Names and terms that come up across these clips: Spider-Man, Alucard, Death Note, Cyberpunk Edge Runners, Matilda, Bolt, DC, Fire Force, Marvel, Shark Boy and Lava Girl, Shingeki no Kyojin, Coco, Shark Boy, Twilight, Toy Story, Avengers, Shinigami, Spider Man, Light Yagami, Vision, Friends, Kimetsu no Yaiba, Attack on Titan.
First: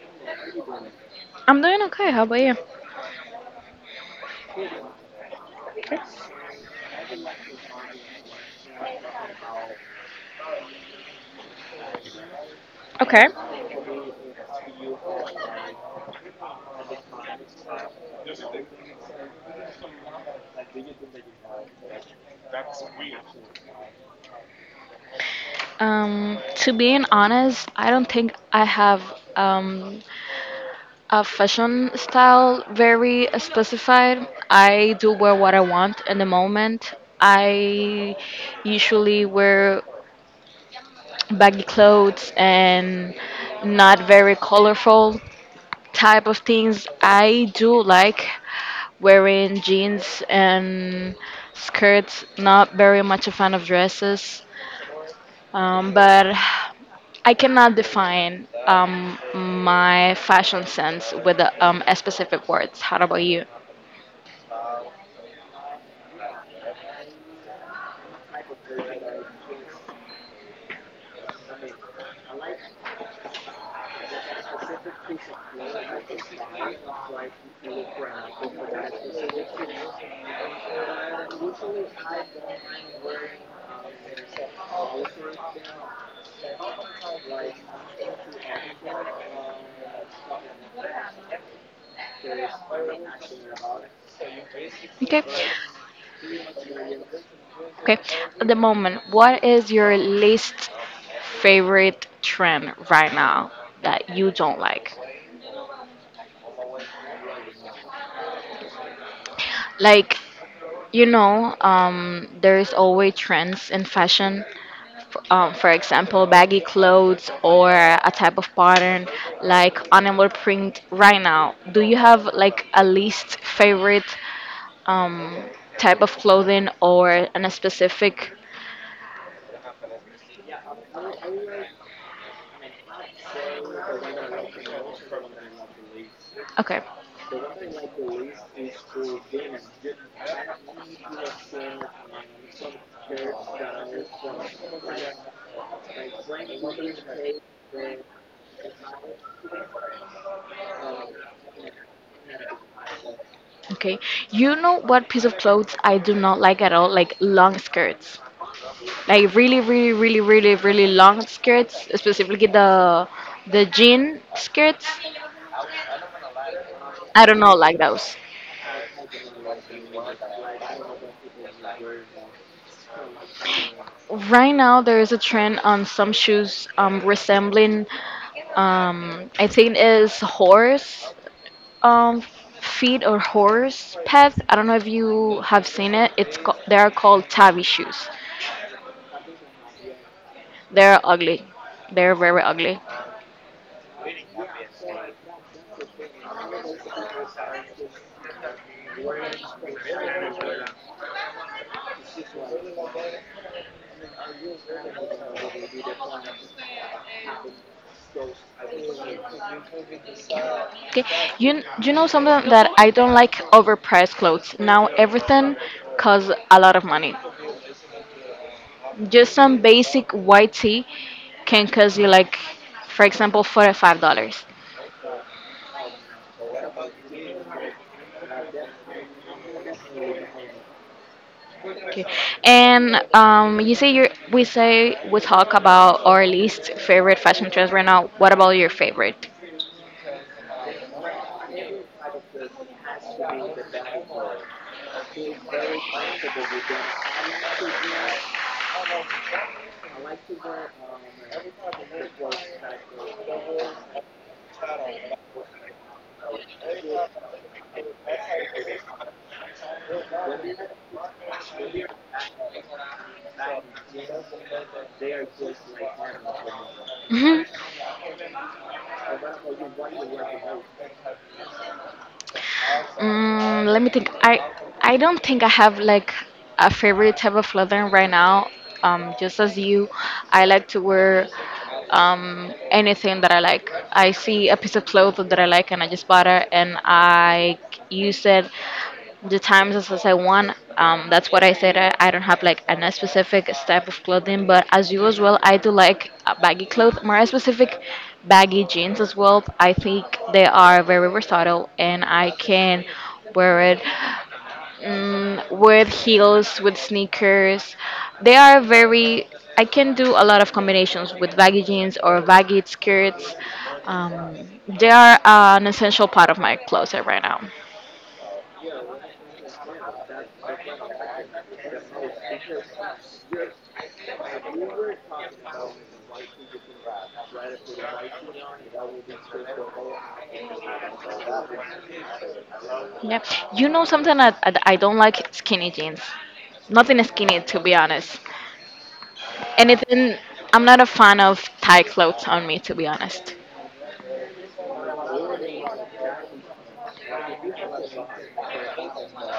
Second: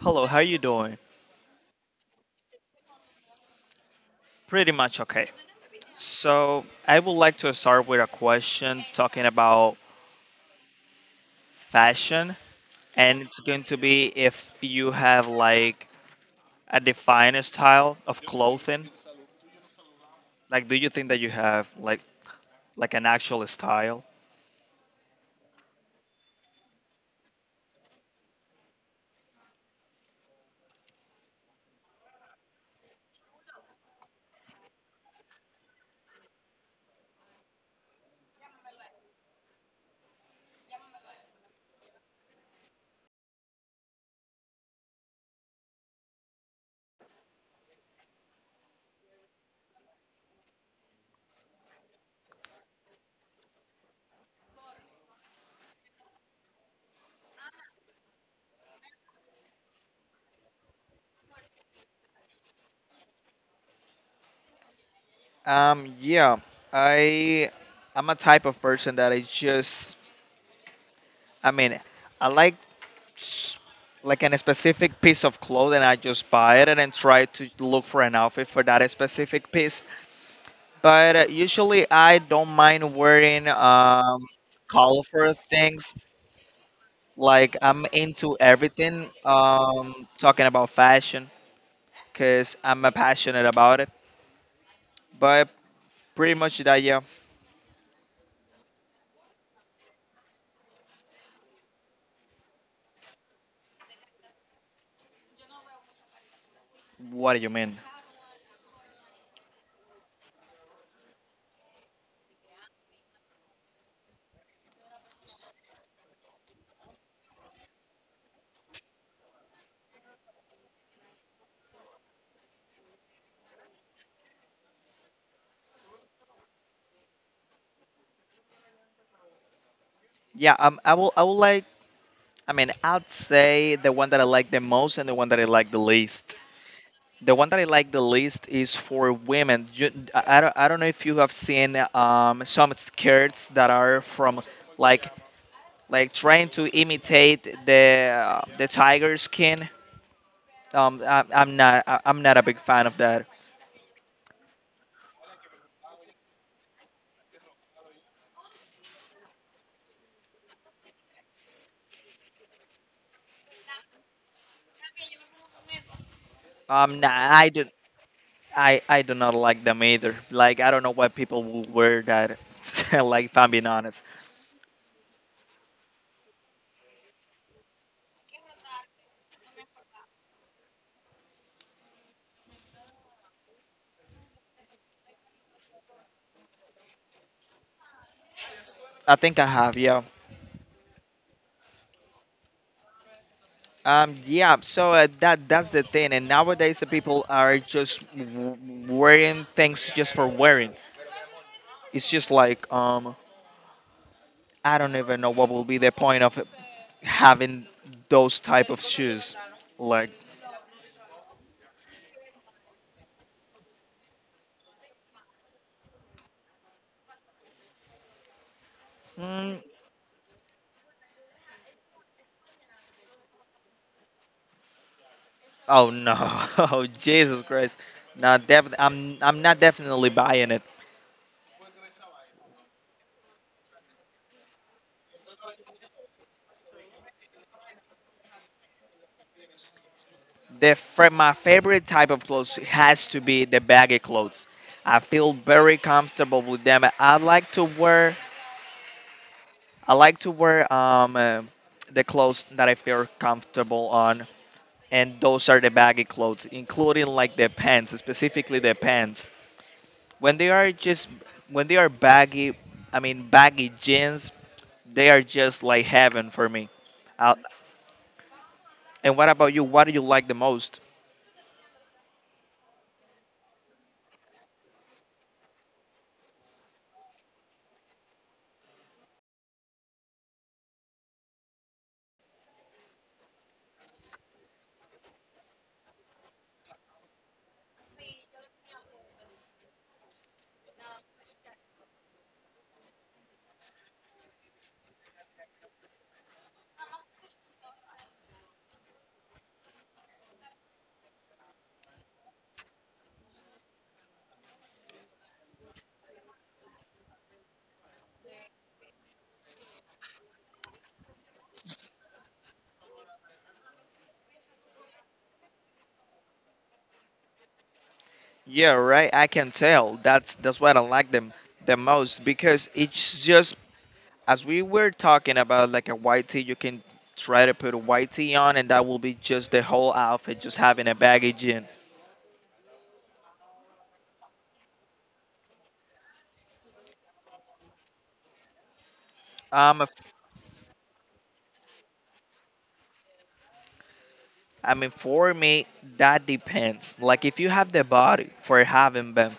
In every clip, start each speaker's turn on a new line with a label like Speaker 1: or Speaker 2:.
Speaker 1: Hello, how you doing?
Speaker 2: I'm doing okay. How about you?
Speaker 1: Pretty much okay. So I would like to start with a question talking about fashion, and
Speaker 2: Okay.
Speaker 1: it's going to be if you have like a defined style of clothing. Like, do you think that you have like an actual style?
Speaker 2: To being honest, I don't think I have um, a fashion style very specified. I do wear what I want in the moment. I usually wear baggy clothes and not very colorful type of things. I do like wearing jeans and skirts. Not very much a fan of dresses. But I cannot define my fashion sense with a specific words. How about you?
Speaker 1: Yeah. I I'm a type of person that I just I mean, I like s- like an specific piece of clothing. I just buy it and then try to look for an outfit for that specific piece, but usually I don't mind wearing colorful things. Like, I'm into everything, talking about fashion, because I'm passionate about it,
Speaker 2: Okay.
Speaker 1: but pretty much that, yeah.
Speaker 2: Okay. At the moment, what is your least favorite trend right now that you don't like?
Speaker 1: What do you mean?
Speaker 2: Like, there is always trends in fashion, for example, baggy clothes or a type of pattern like animal print right now. Do you have like a least favorite um, type of clothing or an specific?
Speaker 1: Yeah I will like I mean I'd say the one that I like the most and the one that I like the least.
Speaker 2: Okay,
Speaker 1: The one that I like the least is for women. You, I don't know if you have seen some skirts that are from like like trying to imitate the tiger skin. I'm not a big fan of that.
Speaker 2: okay. You know what piece of clothes I do not like at all? Like long skirts. Like really, really, really, really, really long skirts, specifically the jean skirts.
Speaker 1: Um, nah,
Speaker 2: I do
Speaker 1: I
Speaker 2: not
Speaker 1: do
Speaker 2: like those.
Speaker 1: I do not like them either. Like, I don't know why people would wear that. Like, if I'm being honest,
Speaker 2: Right now, there is a trend on some shoes resembling, I think, is horse um, feet or horse pads. I don't know if you have seen it. They are called tabby shoes.
Speaker 1: I think I have, yeah.
Speaker 2: They're ugly. They're very ugly.
Speaker 1: That's the thing, and nowadays the people are just wearing things just for wearing. It's just like, I don't even know what will be the point of having those type of shoes. Like,
Speaker 2: Okay, you know something that I don't like overpriced clothes. Now everything costs a lot of money. Just some
Speaker 1: mm,
Speaker 2: basic white tee can cost you, like, for example, $45.
Speaker 1: oh no, oh Jesus Christ, not def- I'm not definitely buying it.
Speaker 2: Okay. And you say you we say we talk about our least favorite fashion trends right now. What about your favorite?
Speaker 1: My favorite type of clothes has to be the baggy clothes. I feel very comfortable with them. I like to wear the clothes that I feel comfortable on, and those are the baggy clothes, including like the pants, specifically the pants. When they are just when they are baggy, I mean baggy jeans, they are just like heaven for me. Uh,
Speaker 2: Hmm.
Speaker 1: and what about you? What do you like the most?
Speaker 2: Let me think. I don't think I have like a favorite type of clothing right now. Just as you, I like to wear anything that I like. I see a piece of cloth that I like, and I just bought it, and I use it the times as I want. That's what I said. I don't have like a specific type of clothing, but as you as well, I do like baggy clothes, more specific baggy jeans as well. I think they are very versatile, and I can wear it, with heels, with sneakers. They are very. I can do a lot of combinations with baggy jeans or baggy skirts. Um, they are an essential part of my closet right now.
Speaker 1: Yeah, right. I can tell. That's what I like them the most, because it's just, as we were talking about, like a white tee, you can try to put a white tee on, and that will be just the whole outfit, just having a baggy jean.
Speaker 2: Yeah, you know something. I don't like skinny jeans. Nothing skinny, to be honest.
Speaker 1: Um, if-
Speaker 2: Anything, I'm not a fan of tight clothes on me, to be honest.
Speaker 1: I mean, for me, that depends. Like, if you have the body for having them,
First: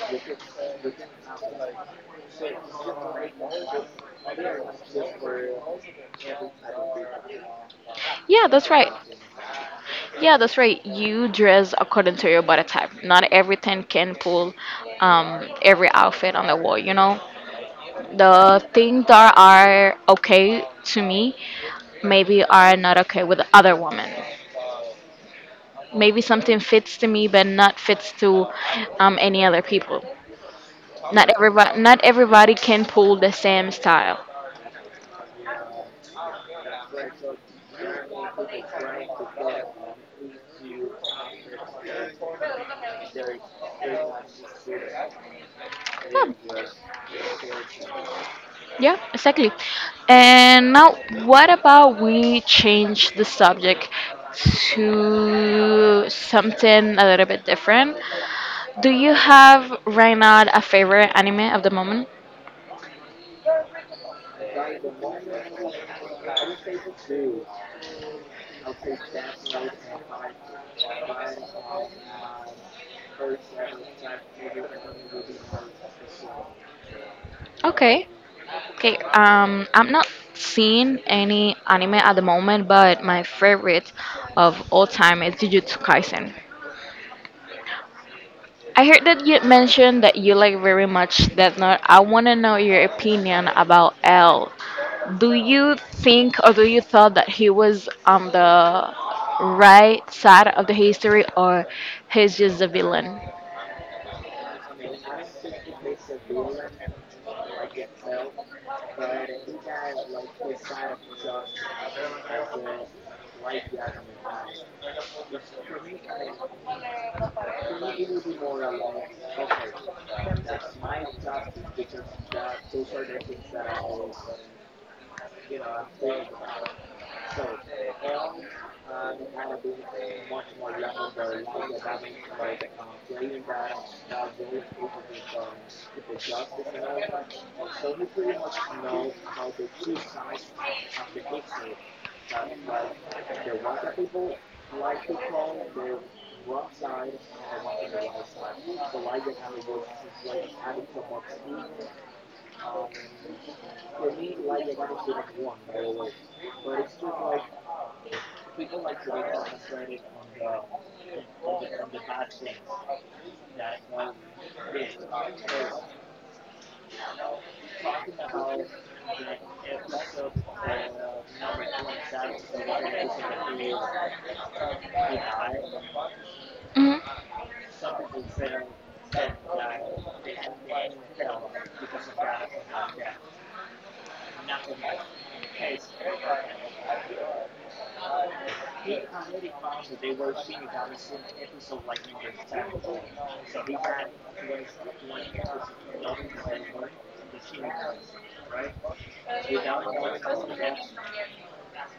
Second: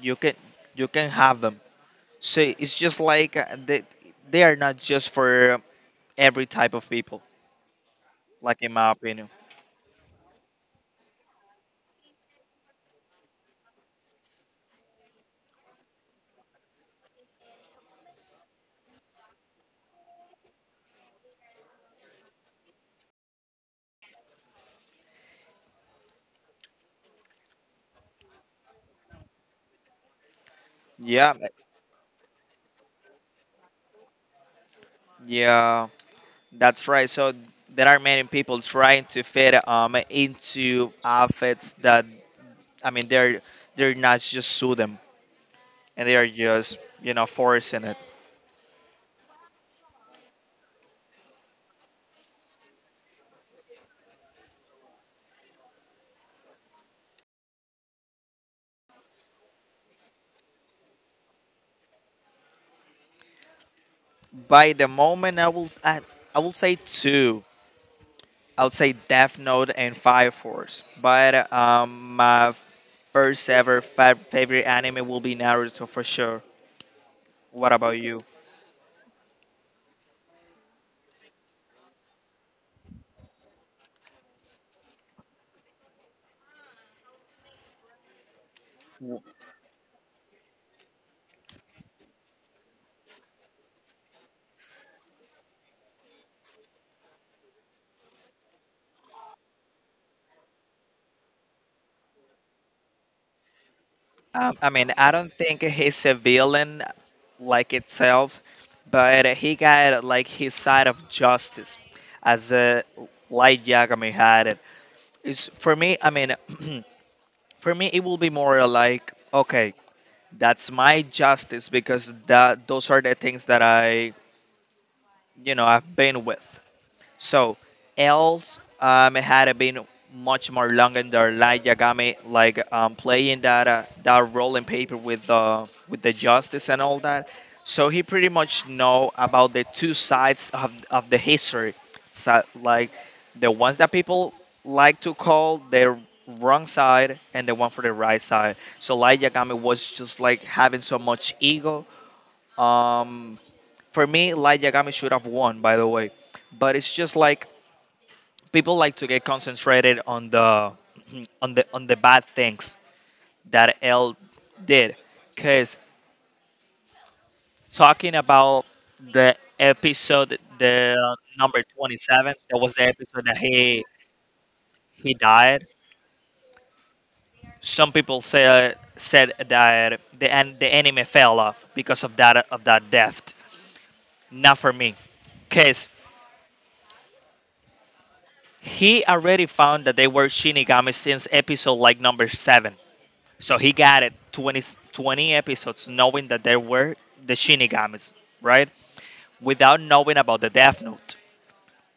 Speaker 1: you can you can have them. So it's just like they are not just for every type of people.
Speaker 2: Yeah,
Speaker 1: Like,
Speaker 2: that's
Speaker 1: in my
Speaker 2: right.
Speaker 1: opinion,
Speaker 2: Yeah, that's right. You dress according to your body type. Not everything can pull every outfit on the wall, you know? The things that are okay to me maybe are not okay with other women. Maybe something fits to me but not fits to any other people. Not
Speaker 1: yeah,
Speaker 2: everybody, not everybody can pull the same style.
Speaker 1: yeah, that's right. So there are many people trying to fit into outfits that I mean, they're they're not just sue them, and they are just,
Speaker 2: Yeah,
Speaker 1: you know, forcing it.
Speaker 2: yeah, exactly. And now, what about we change the subject to something a little bit different? Do you have right now a favorite anime of the moment?
Speaker 1: By the moment, I will say two. I would say Death Note and Fire Force. But my first ever favorite anime will be Naruto for sure. What about
Speaker 2: Okay.
Speaker 1: you?
Speaker 2: Okay, I'm not seeing any anime at the moment, but my favorite of all time is Jujutsu Kaisen. I heard that you mentioned that you like very much Death Note. I want to know your opinion about L. Do you think, or do you thought that he was on the right side of the history, or he's just a villain?
Speaker 1: I mean, I don't think he's a villain like itself, but he got like his side of justice as a Light Yagami had it. It's, for me, I mean, for me, it will be more like, okay, that's my justice because that those are the things that I, you know, I've been with. So, else it had been much more longer than like Yagami, like playing that that rolling paper with the justice and all that. So he pretty much know about the two sides of the history, so, like, the ones that people like to call the wrong side and the one for the right side. So Light Yagami was just like having so much ego. Um, for me, Light Yagami should have won, by the way, but it's just like people like to get concentrated on the on the bad things that L did, cuz talking about the episode, the number 27, that was the episode that he died.
Speaker 2: Hmm.
Speaker 1: Some people said that the anime fell off because of that, of that death. Not for me, cuz he already found that they were Shinigami since episode like number 7. So he got it 20 episodes knowing that there were the Shinigamis, right? Without knowing about the Death Note.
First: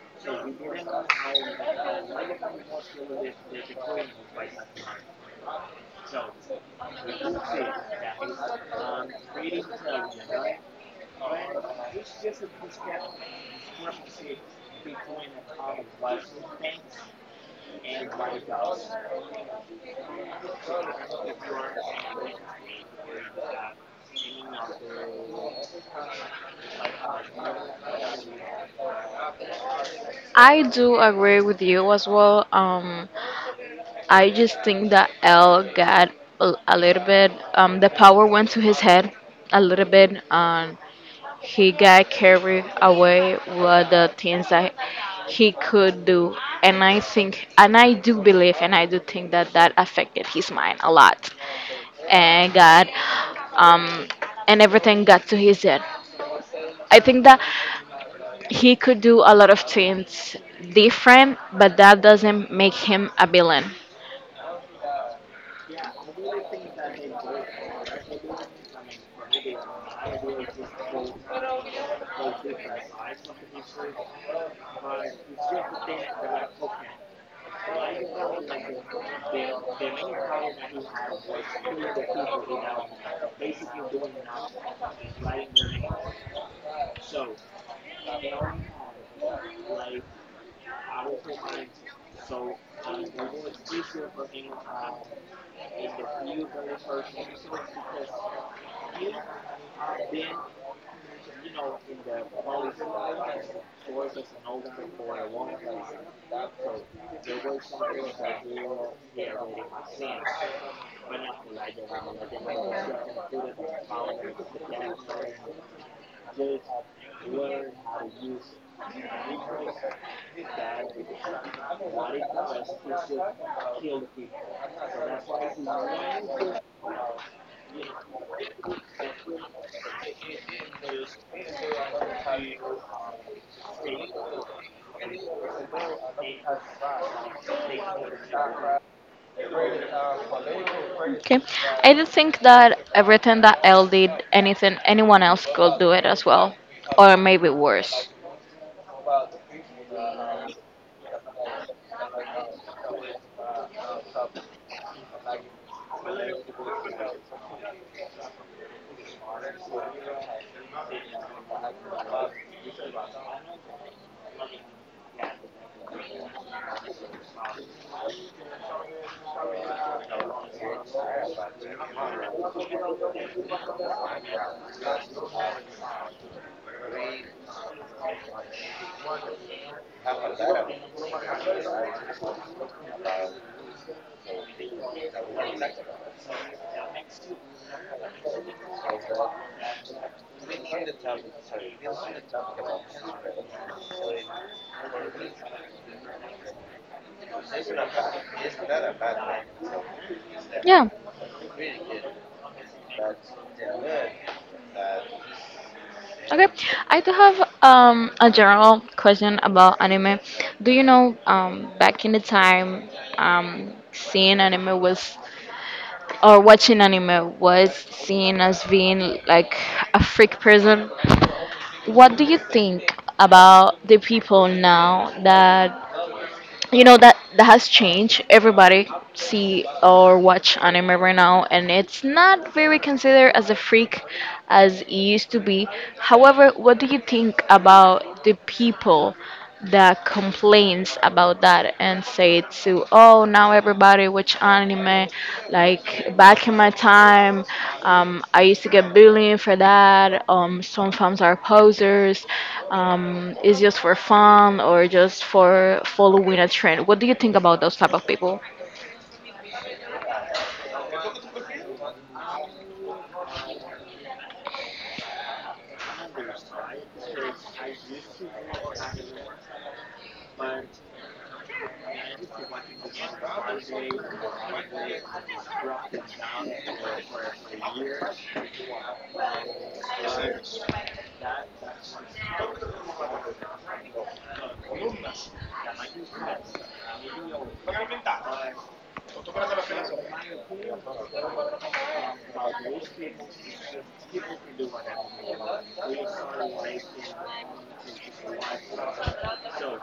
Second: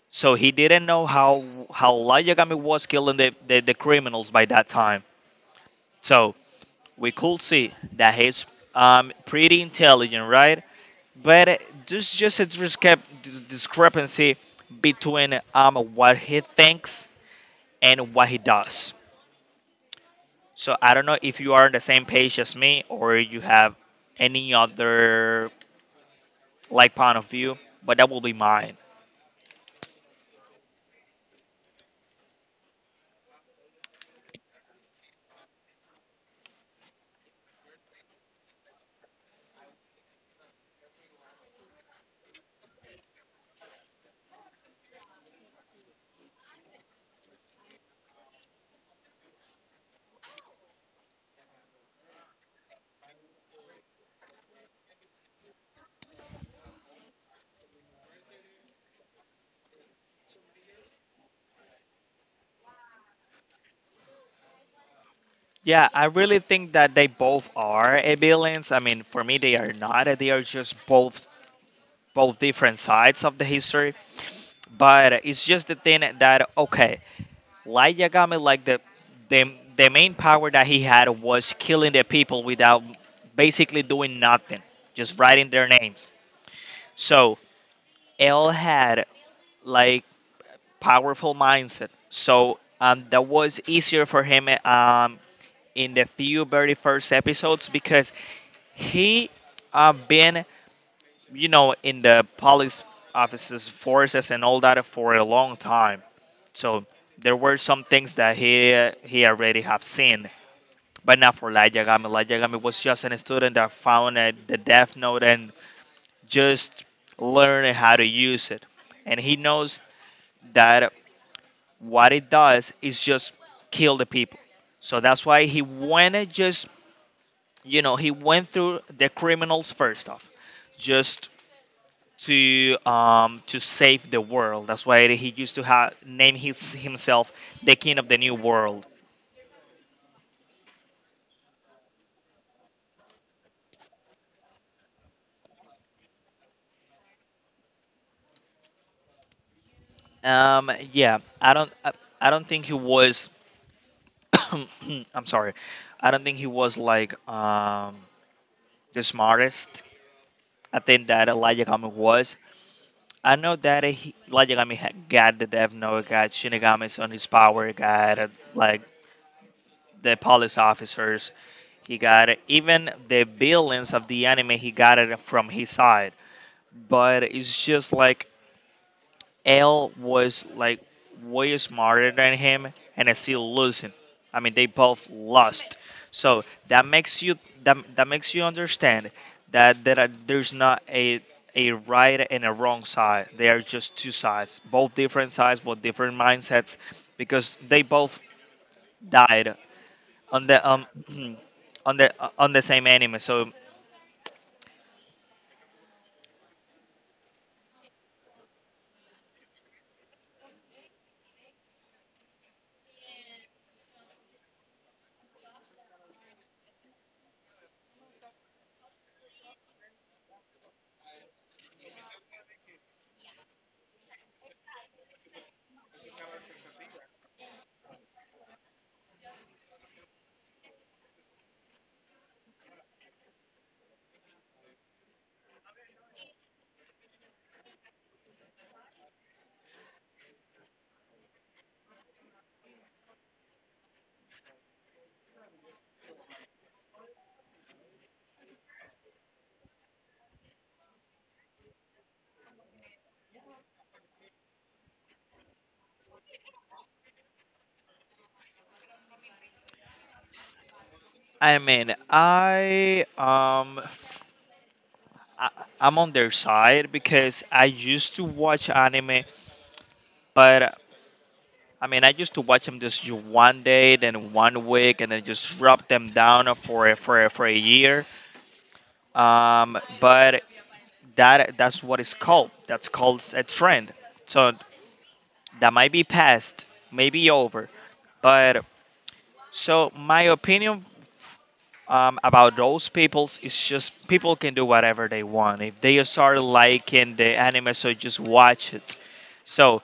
Speaker 1: So he didn't know how Light Yagami was killing the criminals by that time. So we could see that he's pretty intelligent, right? But there's just a discrepancy between what he thinks and what he does. So I don't know if you are on the same page as me or you have any other like point of view, but that will be mine.
Speaker 2: I do agree with you as well. I just think that L got a little bit, the power went to his head a little bit. He got carried away with the things that he could do. And I think, and I do believe, and I do think that that affected his mind a lot. And got, um, and everything got to his head. I think that he could do a lot of things different, but that doesn't make him a villain.
Speaker 1: Yeah, I really think that they both are a villains. I mean, for me, they are not. They are just both different sides of the history. But it's just the thing that, okay, Light Yagami, like the the main power that he had was killing the people without basically doing nothing, just writing their names. So all had like powerful mindset, so that was easier for him in the few very first episodes because he been, you know, in the police offices forces and all that for a long time, so there were some things that he already have seen. But not for Light Yagami. Light Yagami was just a student that found the Death Note and just learn how to use it. And he knows that what it does is just kill the people. So that's why he went and just, you know, he went through the criminals first off, just to save the world. That's why he used to name himself the king of the new world.
Speaker 2: Okay. I do think that everything that Elle did, anything anyone else could do it as well, or maybe worse.
Speaker 1: Um, yeah, I don't, I, I don't think he was. I'm sorry, I don't think he was like the smartest. I think that Light Yagami was. I know that Light Yagami got the Death Note, got Shinigami's on his power, got like the police officers. He got it, even the villains of the anime. He got it from his side, but it's just like L was like way smarter than him and is still losing. I mean, they both lost. So that makes that makes you understand that there's not a right and a wrong side. They are just two sides, both different mindsets, because they both died on the
Speaker 2: Yeah.
Speaker 1: on the same anime. So
Speaker 2: Okay, I do have a general question about anime. Do you know, back in the time, seeing anime was or watching anime was seen as being like a freak person? What do you think about the people now that you know that that has changed? Everybody see or watch anime right now, and it's not very considered as a freak as it used to be. However, what do you think about the people that complains about that and says to, oh, now everybody watch anime? Like, back in my time, I used to get bullying for that. Some fans are posers. It's just for fun or just for following a trend. What do you think about those type of people?
Speaker 1: I mean, I, I'm on their side because I used to watch anime, but I mean, I used to watch them just one day, then one week, and then just drop them down for for a year. But that that's what it's called. That's called a trend. So that might be past, maybe over. But so my opinion about those peoples is just people can do whatever they want. If they start liking the anime, so just watch it. So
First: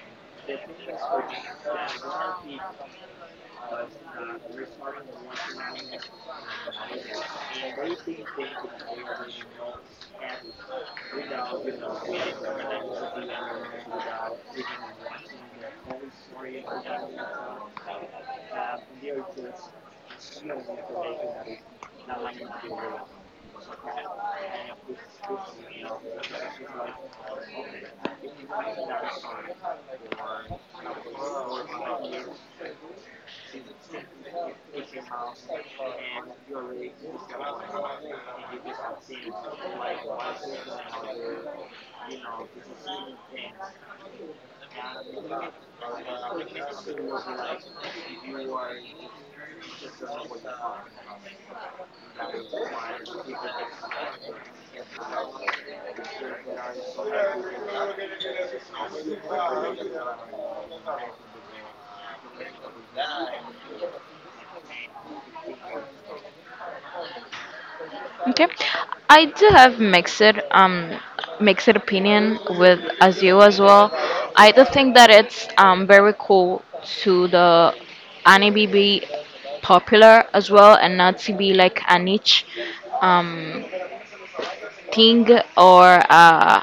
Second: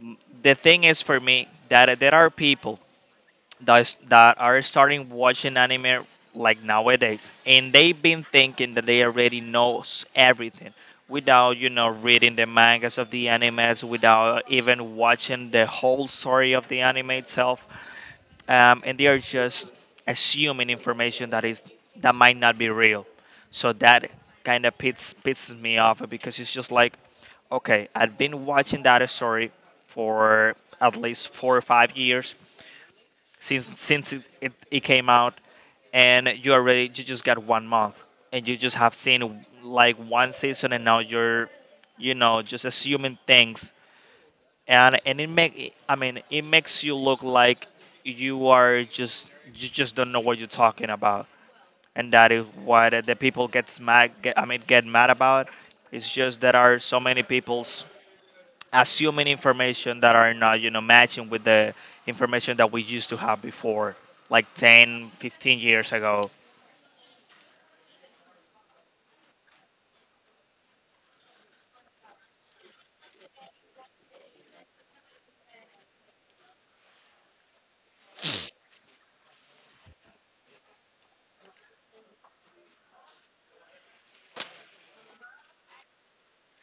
Speaker 1: m- the thing is for me that there are people that are starting watching anime like nowadays and they've been thinking that they already knows everything without, you know, reading the mangas of the animes, without even watching the whole story of the anime itself, and they are just assuming information that is that might not be real. So that kind of pits pisses me off because it's just like, okay, I've been watching that story for at least 4 or 5 years since it, it came out, and you already you just got one month and you just have seen like one season and now you're, you know, just assuming things, and it make, I mean, it makes you look like you are just you just don't know what you're talking about, and that is why the people gets mad. I mean, get mad about. It's just there are so many people's assuming information that are not, you know, matching with the information that we used to have before, like 10, 15 years ago.
Speaker 2: Okay, I do have mixed um mixed opinion with Azul as well. I do think that it's very cool to the anime be popular as well and not to be like a niche. um, thing or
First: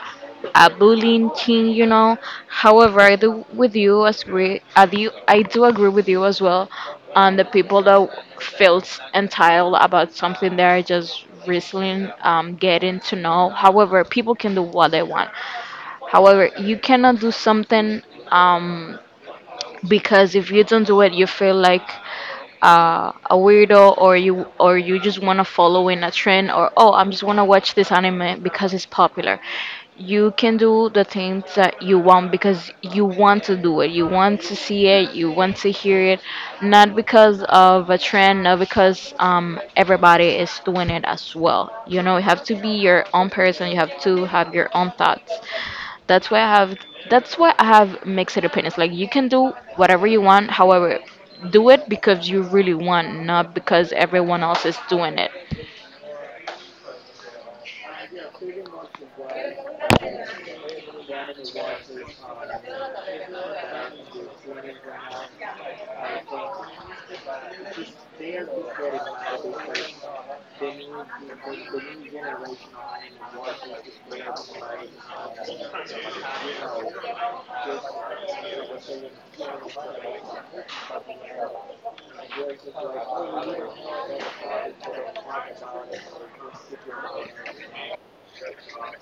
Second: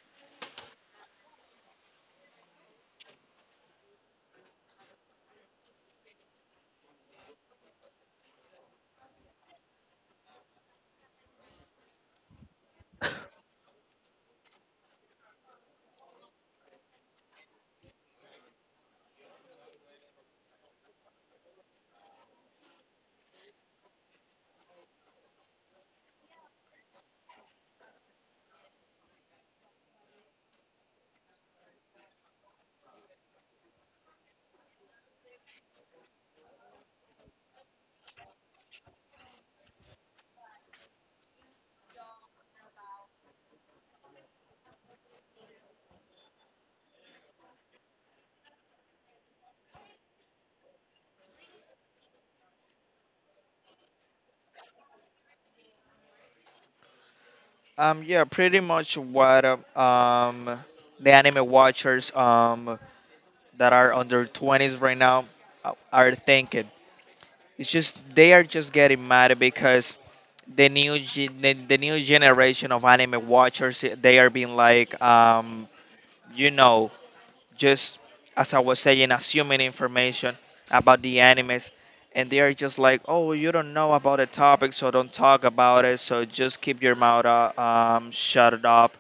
Speaker 2: a bullying thing. However, I do with you as agree. I do agree with you as well on the people that feels entitled about something they're just recently getting to know. However, people can do what they want. However, you cannot do something um, because if you don't do it, you feel like a weirdo, or you just want to follow in a trend, or, oh, I'm just want to watch this anime because it's popular. You can do the things that you want because you want to do it, you want to see it, you want to hear it, not because of a trend, not because everybody is doing it as well. You know, you have to be your own person, you have to have your own thoughts. That's why I have that's why I have mixed opinions. Like, you can do whatever you want, however, do it because you really want, not because everyone else is doing it.
Speaker 1: Yeah, pretty much what the anime watchers that are under 20s right now, are thinking. It's just they are just getting mad because the new generation of anime watchers, they are being like, you know just, as I was saying, assuming information about the animes. And they are just like, oh, you don't know about a topic, so don't talk about it, so just keep your mouth shut it up.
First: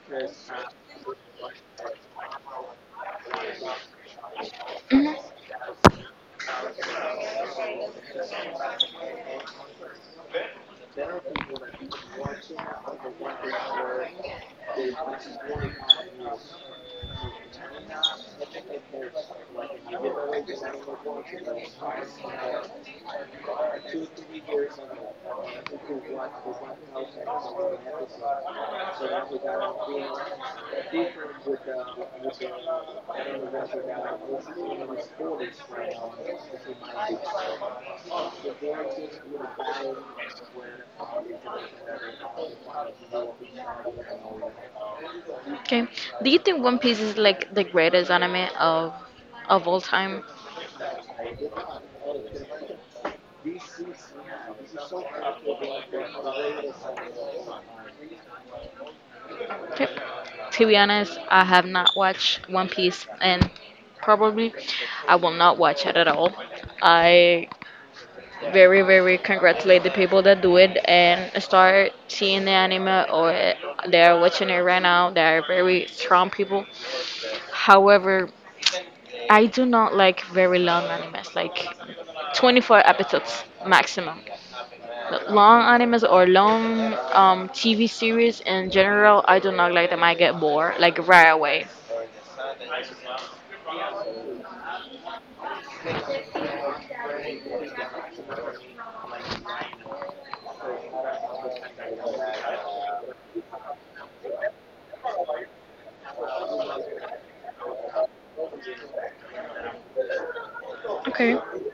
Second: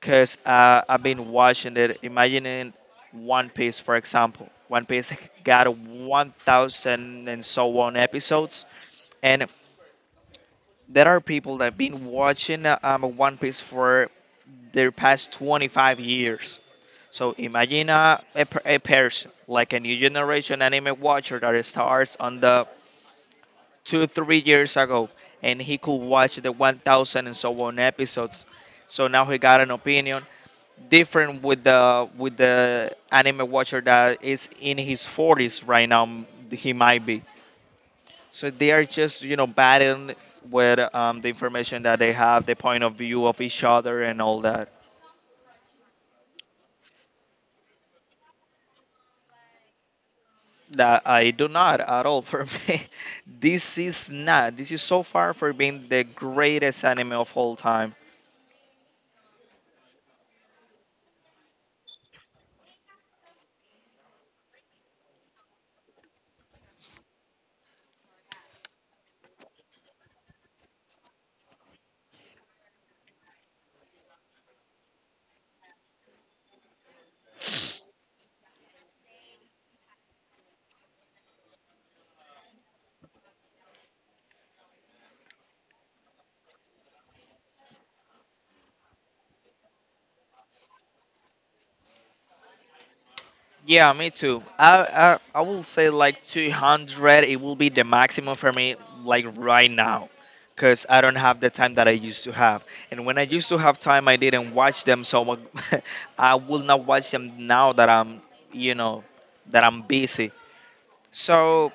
Speaker 1: Because I've been watching it, imagining One Piece, for example. One Piece
Speaker 2: Mhm.
Speaker 1: got 1,000 and so on episodes. And there are people that have been watching One Piece for their past 25 years. So imagine a person, like a new generation anime watcher that starts on the 2 3 years ago, and he could watch the 1,000 and so on episodes. So now he got an opinion different with the anime watcher that is in his 40s right now. He might be... So they are just, batting with the information that they have, the point of view of each other, and all that.
Speaker 2: Okay. Do you think One Piece is like the greatest anime of all time?
Speaker 1: That I do not, at all. For me, this is not. This is so far for being the greatest anime of all time.
Speaker 2: Yep. To be honest, I have not watched One Piece, and probably I will not watch it at all. I very very congratulate the people that do it and start seeing the anime, or they are watching it right now. They are very strong people. However, I do not like very long animes like 24 episodes maximum, long animes or long tv series in general. I do not like them. I get bored like right away.
Speaker 1: Yeah, me too. I will say like 200. It will be the maximum for me, like right now, cause I don't have the time that I used to have. And when I used to have time, I didn't watch them. So I will not watch them now that I'm, you know that I'm busy.
Speaker 2: Okay.
Speaker 1: So,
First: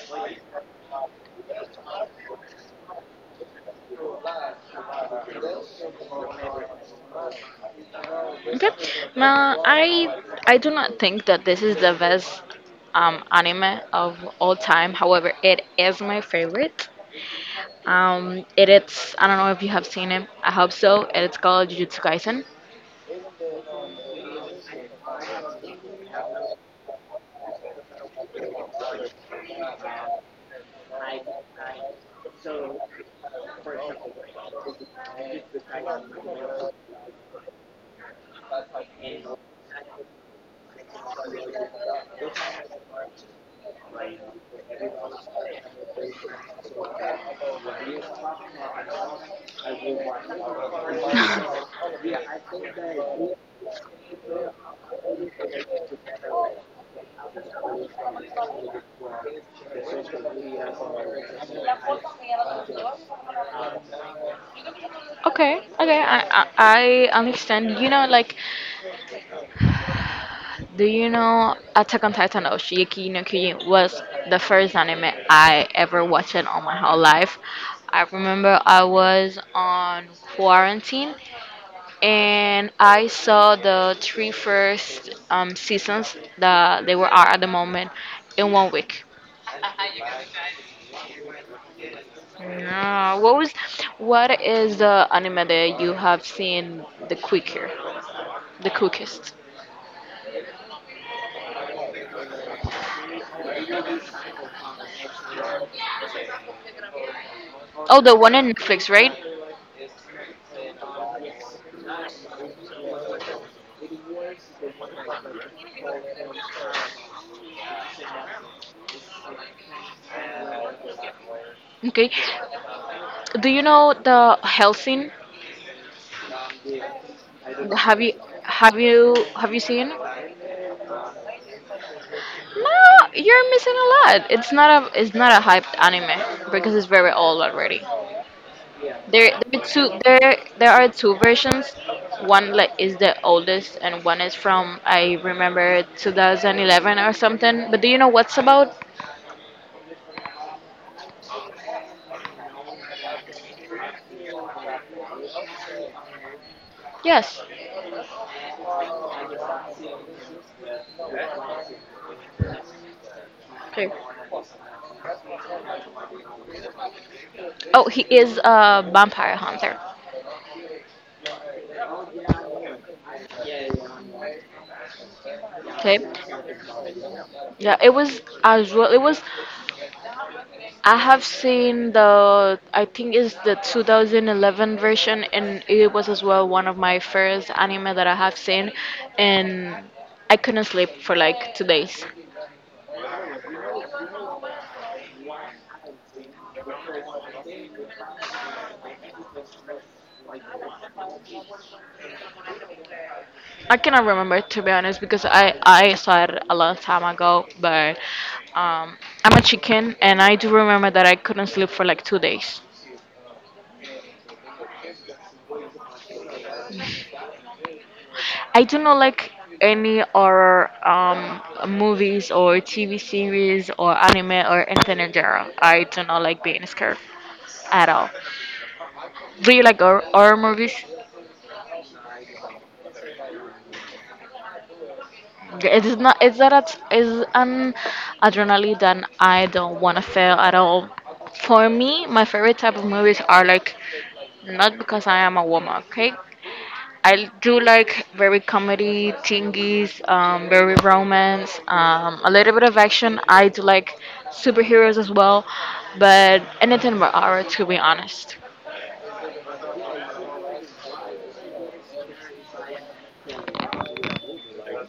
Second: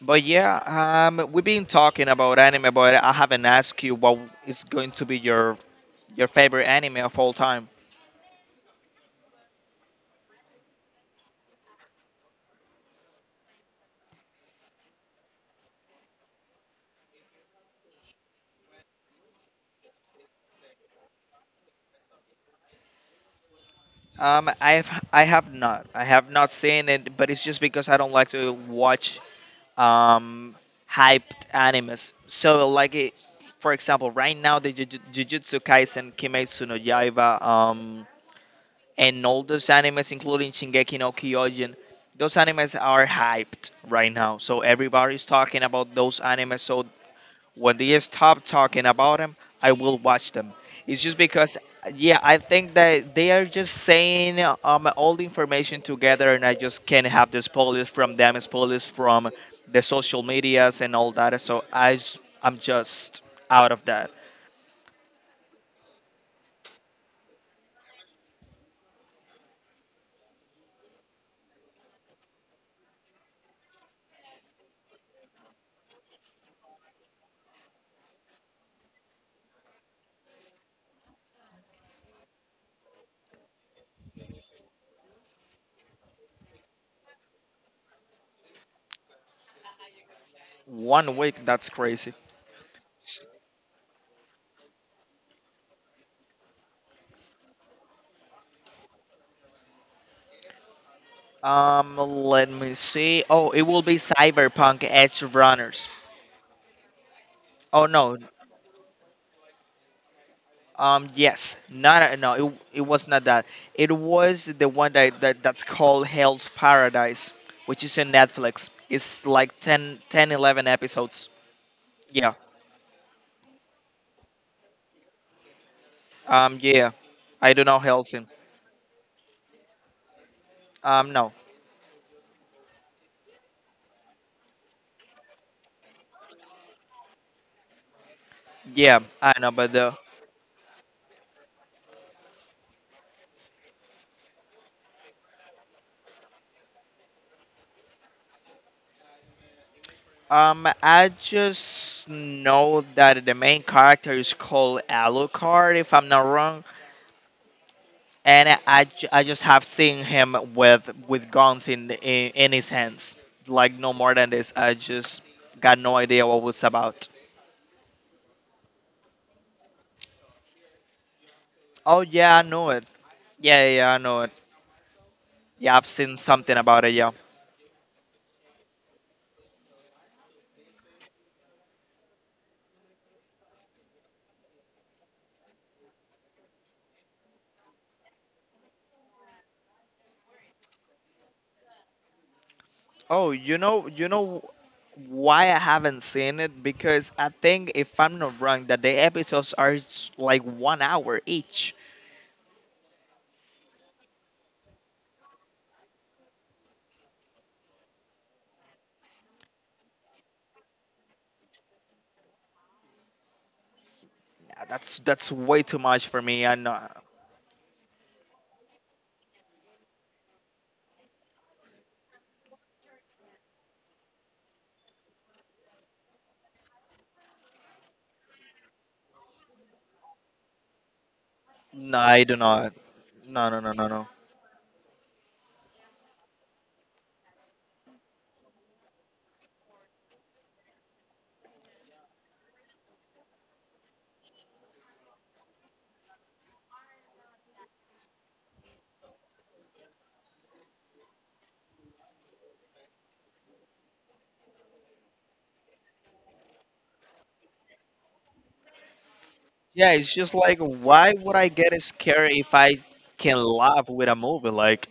Speaker 1: but yeah, we've been talking about anime, but I haven't asked you what is going to be your favorite anime of all time.
Speaker 2: Okay. Ma, I do not think that this is the best anime of all time. However, it is my favorite. It is, I don't know if you have seen it. I hope so. It's called Jujutsu Kaisen.
Speaker 1: I have not. I have not seen it, but it's just because I don't like to watch um hyped animes. So like it, for example, right now, the Jujutsu Kaisen, Kimetsu no Yaiba, and all those animes, including Shingeki no Kyojin, those animes are hyped right now. So everybody's talking about those animes. So when they stop talking about them, I will watch them. It's just because,
Speaker 2: Okay,
Speaker 1: yeah, I think that they are just saying all the information together, and I just can't have the spoilers from them, spoilers from the social medias and all that. So I'm just out of that.
Speaker 2: okay, I understand. You know, like, do you know Attack on Titan or Shingeki no Kyojin was the first anime I ever watched in all my whole life. I remember I was on quarantine, and I saw the three first seasons that they were out at the moment in one week.
Speaker 1: One week, that's crazy.
Speaker 2: Yeah. What was, what is the anime that you have seen the quicker, the quickest?
Speaker 1: Let me see. Oh, it will be Cyberpunk Edge Runners. Oh
Speaker 2: Oh, the
Speaker 1: no.
Speaker 2: one in Netflix, right?
Speaker 1: Yes, not no, it was not that. It was the one that's called Hell's Paradise, which is in Netflix. It's like 11 episodes.
Speaker 2: Okay.
Speaker 1: Yeah.
Speaker 2: Do you know the Helsing?
Speaker 1: Yeah. I do not
Speaker 2: Have you
Speaker 1: Hellsing.
Speaker 2: have you seen?
Speaker 1: No.
Speaker 2: No, you're missing a lot. It's not a hyped anime because it's very old already.
Speaker 1: Yeah,
Speaker 2: There,
Speaker 1: I know,
Speaker 2: there are
Speaker 1: but the...
Speaker 2: two. There are two versions. One like is the oldest, and one is from, I remember, 2011 or something. But do you know what's about?
Speaker 1: I just know that the main character is called Alucard, if I'm not wrong.
Speaker 2: Yes.
Speaker 1: And I just have seen him with guns in his hands, like
Speaker 2: Okay.
Speaker 1: no more than this. I just got no idea what was about.
Speaker 2: Oh, he is a vampire hunter.
Speaker 1: Oh yeah, I know it. Yeah, yeah, yeah, I know it. Yeah, I've
Speaker 2: Okay.
Speaker 1: seen something about it. Yeah.
Speaker 2: Yeah, it was as well. It was. I have seen the. I think it's the 2011 version, and it was as well one of my first anime that I have seen, and I couldn't sleep for like 2 days.
Speaker 1: Oh, you know why I haven't seen it, because I think, if I'm not wrong, that the episodes are like one hour each.
Speaker 2: I cannot remember, to be honest, because I saw it a long time ago, but um, I'm a chicken, and I do remember that I couldn't sleep for like 2 days.
Speaker 1: Yeah, that's way too much for me. I... no,
Speaker 2: I do not like any, or movies or TV series or anime or anything in general. I do not like being scared at all. Do you like horror movies?
Speaker 1: no, I do not. No, no, no, no, no.
Speaker 2: It is not. It's that it's an adrenaline that I don't want to feel at all. For me, my favorite type of movies are like, not because I am a woman, okay? I do like very comedy thingies, very romance, a little bit of action. I do like superheroes as well, but anything but horror, to be honest.
Speaker 1: Yeah, it's just like, why would I get scared if I can laugh with a movie? Like,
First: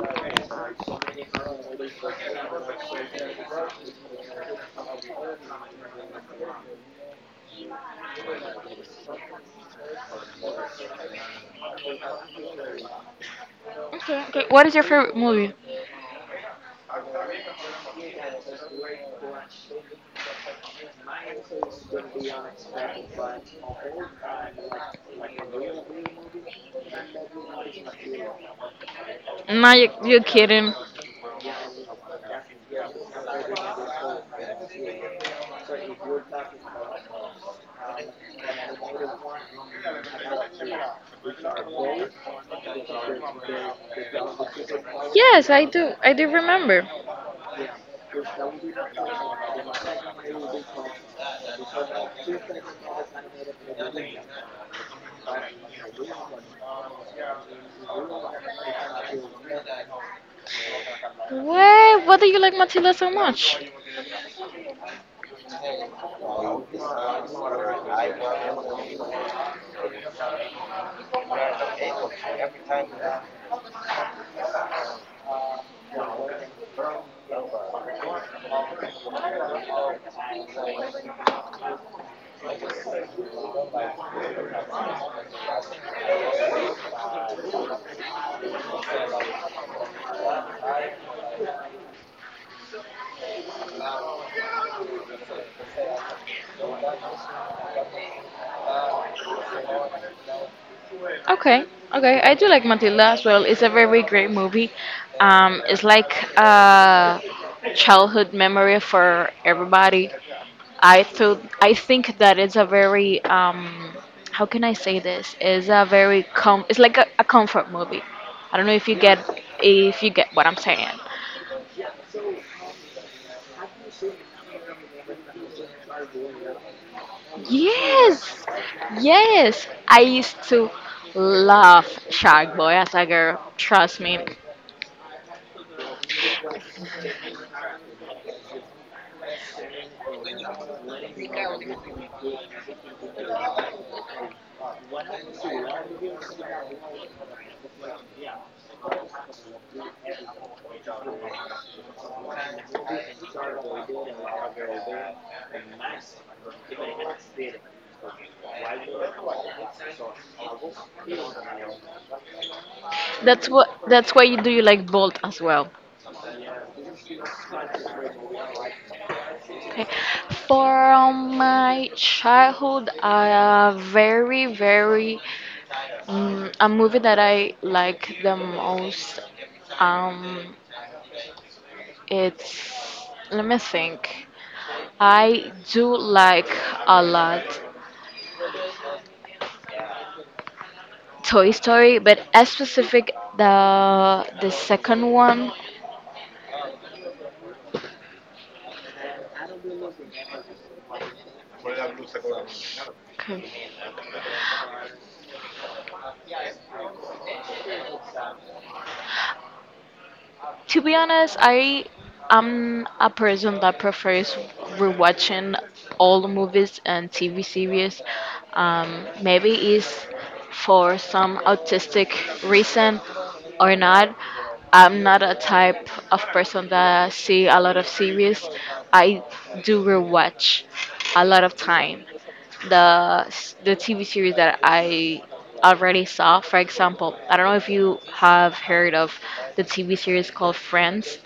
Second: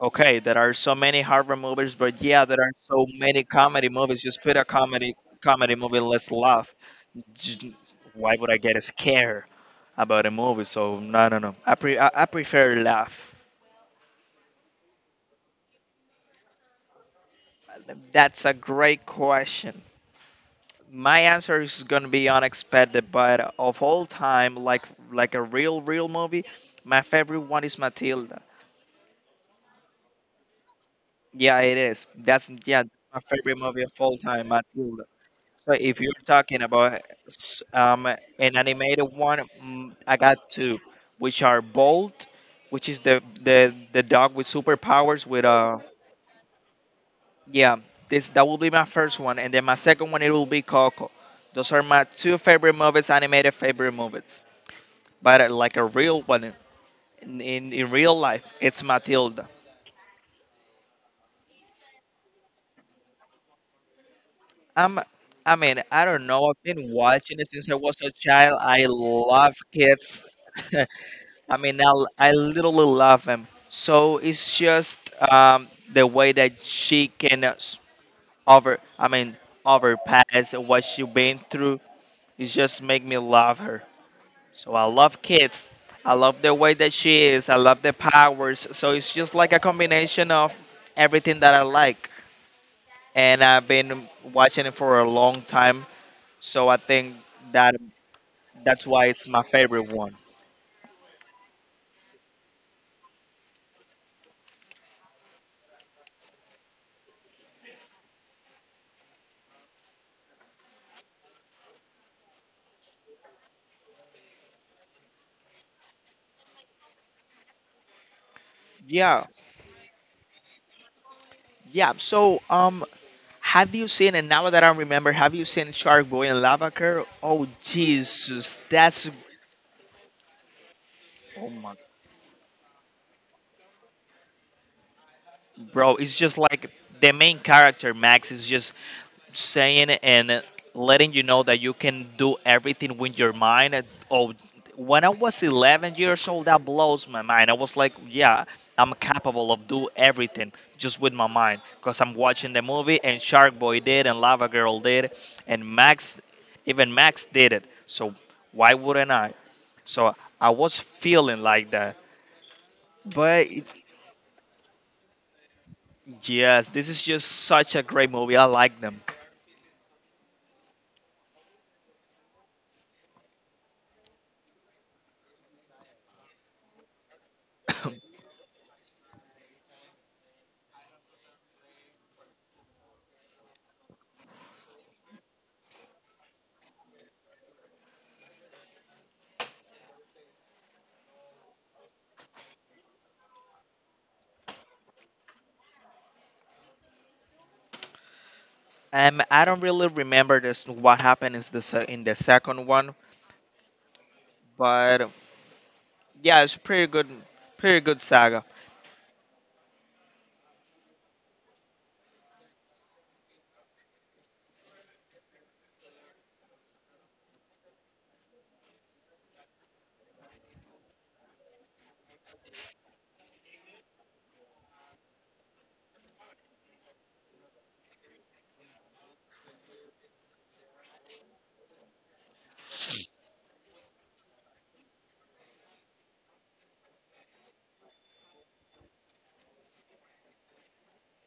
Speaker 1: okay, there are so many horror movies, but yeah, there are so many comedy movies. Just put a comedy movie, let's laugh. J- Why would I get scared about a movie? So no, no, no. I prefer laugh.
Speaker 2: Okay, okay. What is your favorite movie?
Speaker 1: That's a great question. My answer is gonna be unexpected, but of all time, like a real real movie, my favorite one is Matilda.
Speaker 2: No, you're kidding.
Speaker 1: Yeah, it is. That's... yeah, my favorite movie of all time, Matilda. So if you're talking about an animated one, I got two, which are Bolt, which is the dog with superpowers with...
Speaker 2: Yes, I do. I do remember.
Speaker 1: yeah, this, that will be my first one, and then my second one, it will be Coco. Those are my two favorite movies, animated favorite movies. But like a real one in real life, it's Matilda.
Speaker 2: Why? Why do you like Matilda so much?
Speaker 1: Um, I mean, I don't know. I've been watching it since I was a child. I love kids. I mean, I literally love them. So it's just the way that she can over, I mean, overpass what she been through. It just make me love her. So I love kids. I love the way that she is. I love the powers. So it's just like a combination of everything that I like. And I've been watching it for a long time. So I think that that's why it's my favorite one.
Speaker 2: Okay, okay, I do like Matilda as well. It's a very great movie. It's like a childhood memory for everybody. I think that it's a very, how can I say this? It's a very com. It's like a comfort movie. I don't know if you get
Speaker 1: Yeah,
Speaker 2: what I'm saying.
Speaker 1: yeah. So have you seen? And now that I remember, have you seen Shark Boy and Lava Girl? Oh
Speaker 2: Yes,
Speaker 1: Jesus, that's...
Speaker 2: yes. I used to
Speaker 1: oh my.
Speaker 2: love Shark Boy as a girl. Trust me.
Speaker 1: Bro, it's just like the main character, Max, is just saying and letting you know that you can do everything with your mind. Oh, when I was 11 years old, that blows my mind. I was like, yeah, I'm capable of do everything just with my mind, because I'm watching the movie and Shark Boy did and Lava Girl did and Max, even Max did it, so why wouldn't I? So I was feeling like that, but...
Speaker 2: That's what. That's why you like Bolt as well.
Speaker 1: Yes, this is just such a great movie. I like them.
Speaker 2: Okay. From my childhood, a very, very a movie that I like the most. Um, it's Let me think. I do like a lot Toy Story, but as specific the second one.
Speaker 1: I don't really remember this, what happened is this, in the second one,
Speaker 2: Okay.
Speaker 1: but yeah, it's pretty good, pretty good saga.
Speaker 2: To be honest, I am a person that prefers rewatching old movies and TV series. Maybe it's for some autistic reason or not. I'm not a type of person that see a lot of series. I do rewatch a lot of time the TV series that I already saw. For example, I don't know if you have heard of the TV series called Friends.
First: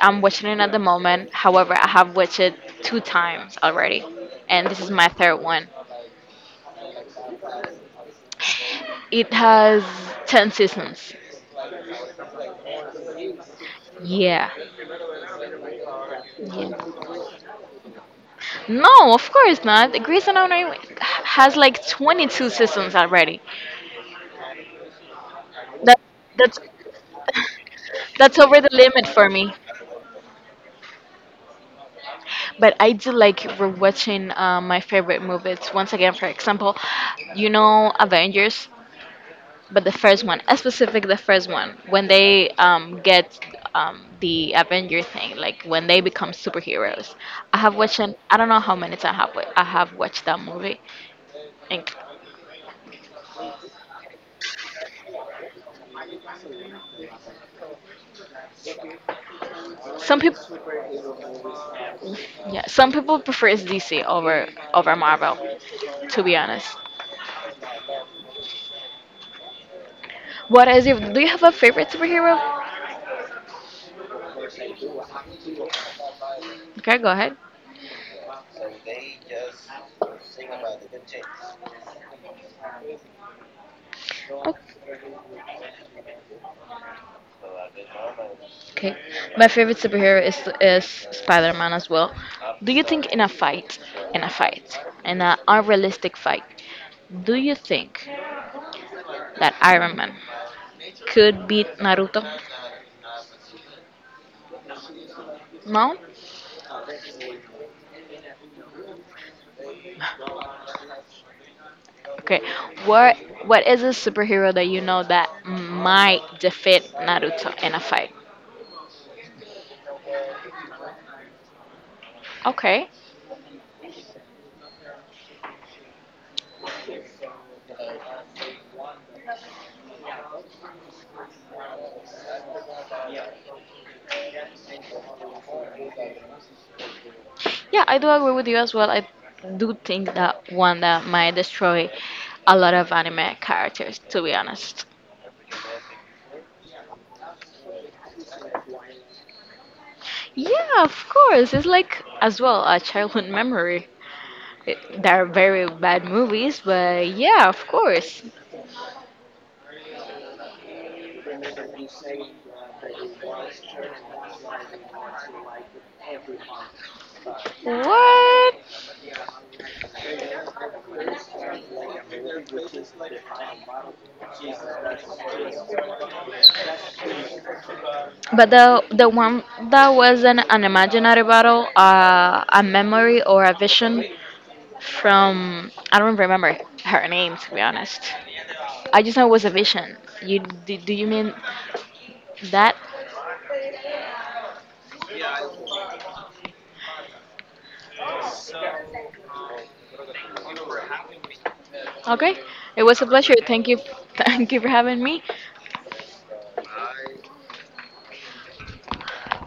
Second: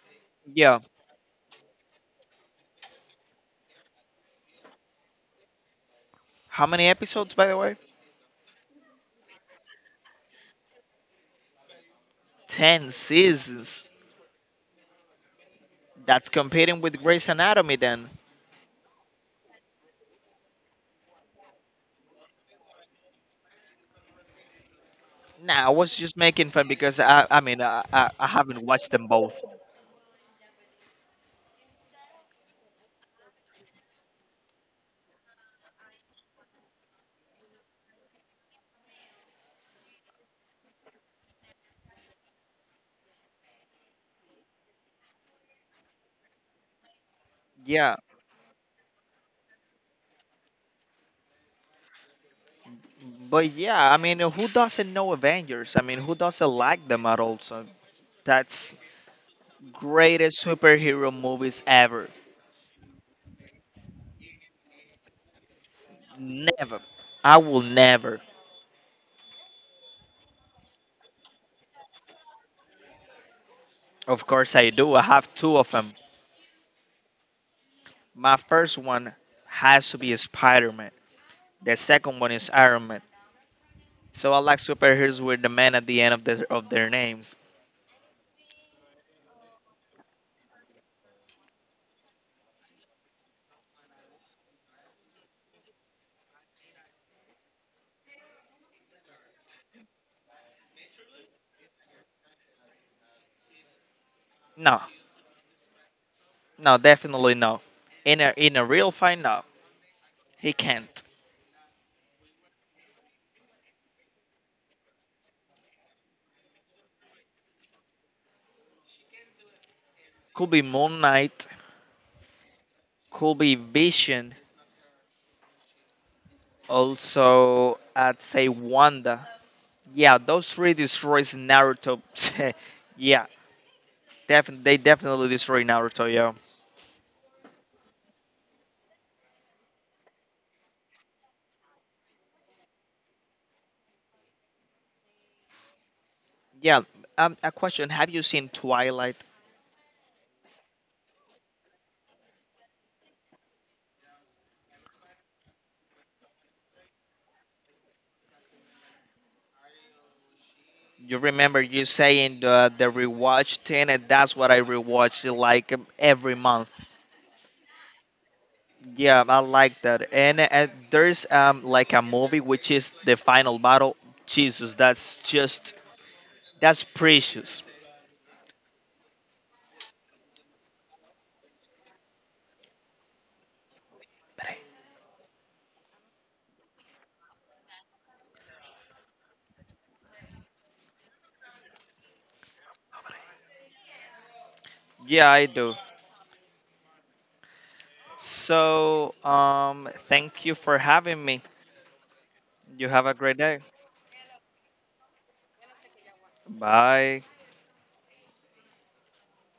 Speaker 2: I'm watching it at the
Speaker 1: Yeah,
Speaker 2: moment. However, I have watched it two times already, and this is my third one.
Speaker 1: how many episodes, by the way?
Speaker 2: It has 10 seasons.
Speaker 1: Ten seasons.
Speaker 2: Yeah.
Speaker 1: That's competing
Speaker 2: Yeah.
Speaker 1: with Grey's Anatomy then.
Speaker 2: No, of course not. Grey's Anatomy has like 22 seasons already.
Speaker 1: Nah, I was
Speaker 2: That
Speaker 1: just making
Speaker 2: that's
Speaker 1: fun because I mean, I
Speaker 2: that's over
Speaker 1: haven't
Speaker 2: the
Speaker 1: watched them
Speaker 2: limit for
Speaker 1: both.
Speaker 2: me. But I do like rewatching my favorite movies once again. For example, you know Avengers, but the first one, specific the first one, when they get the Avenger thing, like when they become superheroes. I have
Speaker 1: Yeah,
Speaker 2: watched I don't know how many times I have watched that movie. And
Speaker 1: but yeah, I mean, who doesn't know Avengers? I mean, who doesn't like them at all? So that's
Speaker 2: some people,
Speaker 1: greatest superhero movies ever.
Speaker 2: yeah, some people prefers DC over Marvel. To be honest,
Speaker 1: Never. I will never.
Speaker 2: what is your? Do you have a favorite superhero?
Speaker 1: Of course, I do. I have two of them.
Speaker 2: Okay, go ahead.
Speaker 1: My first one has to be Spider Man. The second one is Iron Man. So I like superheroes with the man at the end of their names.
Speaker 2: Okay. My favorite superhero is Spider-Man as well. Do you think in a fight, in a fight, in an unrealistic fight, do you think that Iron Man could beat Naruto?
Speaker 1: No,
Speaker 2: No?
Speaker 1: no, definitely no. In a real fight, no, he can't.
Speaker 2: Okay. What what is a superhero that you know that might defeat Naruto in a fight?
Speaker 1: Could be Moon Knight.
Speaker 2: Okay.
Speaker 1: Could be Vision. Also, I'd say Wanda. Yeah, those three destroys Naruto. Yeah, definitely, they definitely destroy Naruto, yeah.
Speaker 2: Yeah, I do agree with you as well. I do think that Wanda might destroy a lot of anime characters, to be honest.
Speaker 1: Yeah. A question: have you seen Twilight?
Speaker 2: Yeah, of course. It's like as well a childhood memory. There are very bad movies, but yeah, of course.
Speaker 1: You remember you saying the rewatch thing, and that's what I rewatched, like, every month.
Speaker 2: What?
Speaker 1: Yeah, I like that. And there's like a movie which is the final battle. Jesus, that's precious.
Speaker 2: But the one that was an imaginary battle, a memory or a vision from, I don't remember her name, to be honest. I just know it was a vision. You do you mean that?
Speaker 1: Yeah, I do. So thank you for having me.
Speaker 2: Okay. It
Speaker 1: You
Speaker 2: was a
Speaker 1: have a
Speaker 2: pleasure.
Speaker 1: great day.
Speaker 2: Thank you, thank you for having me.
Speaker 1: Bye.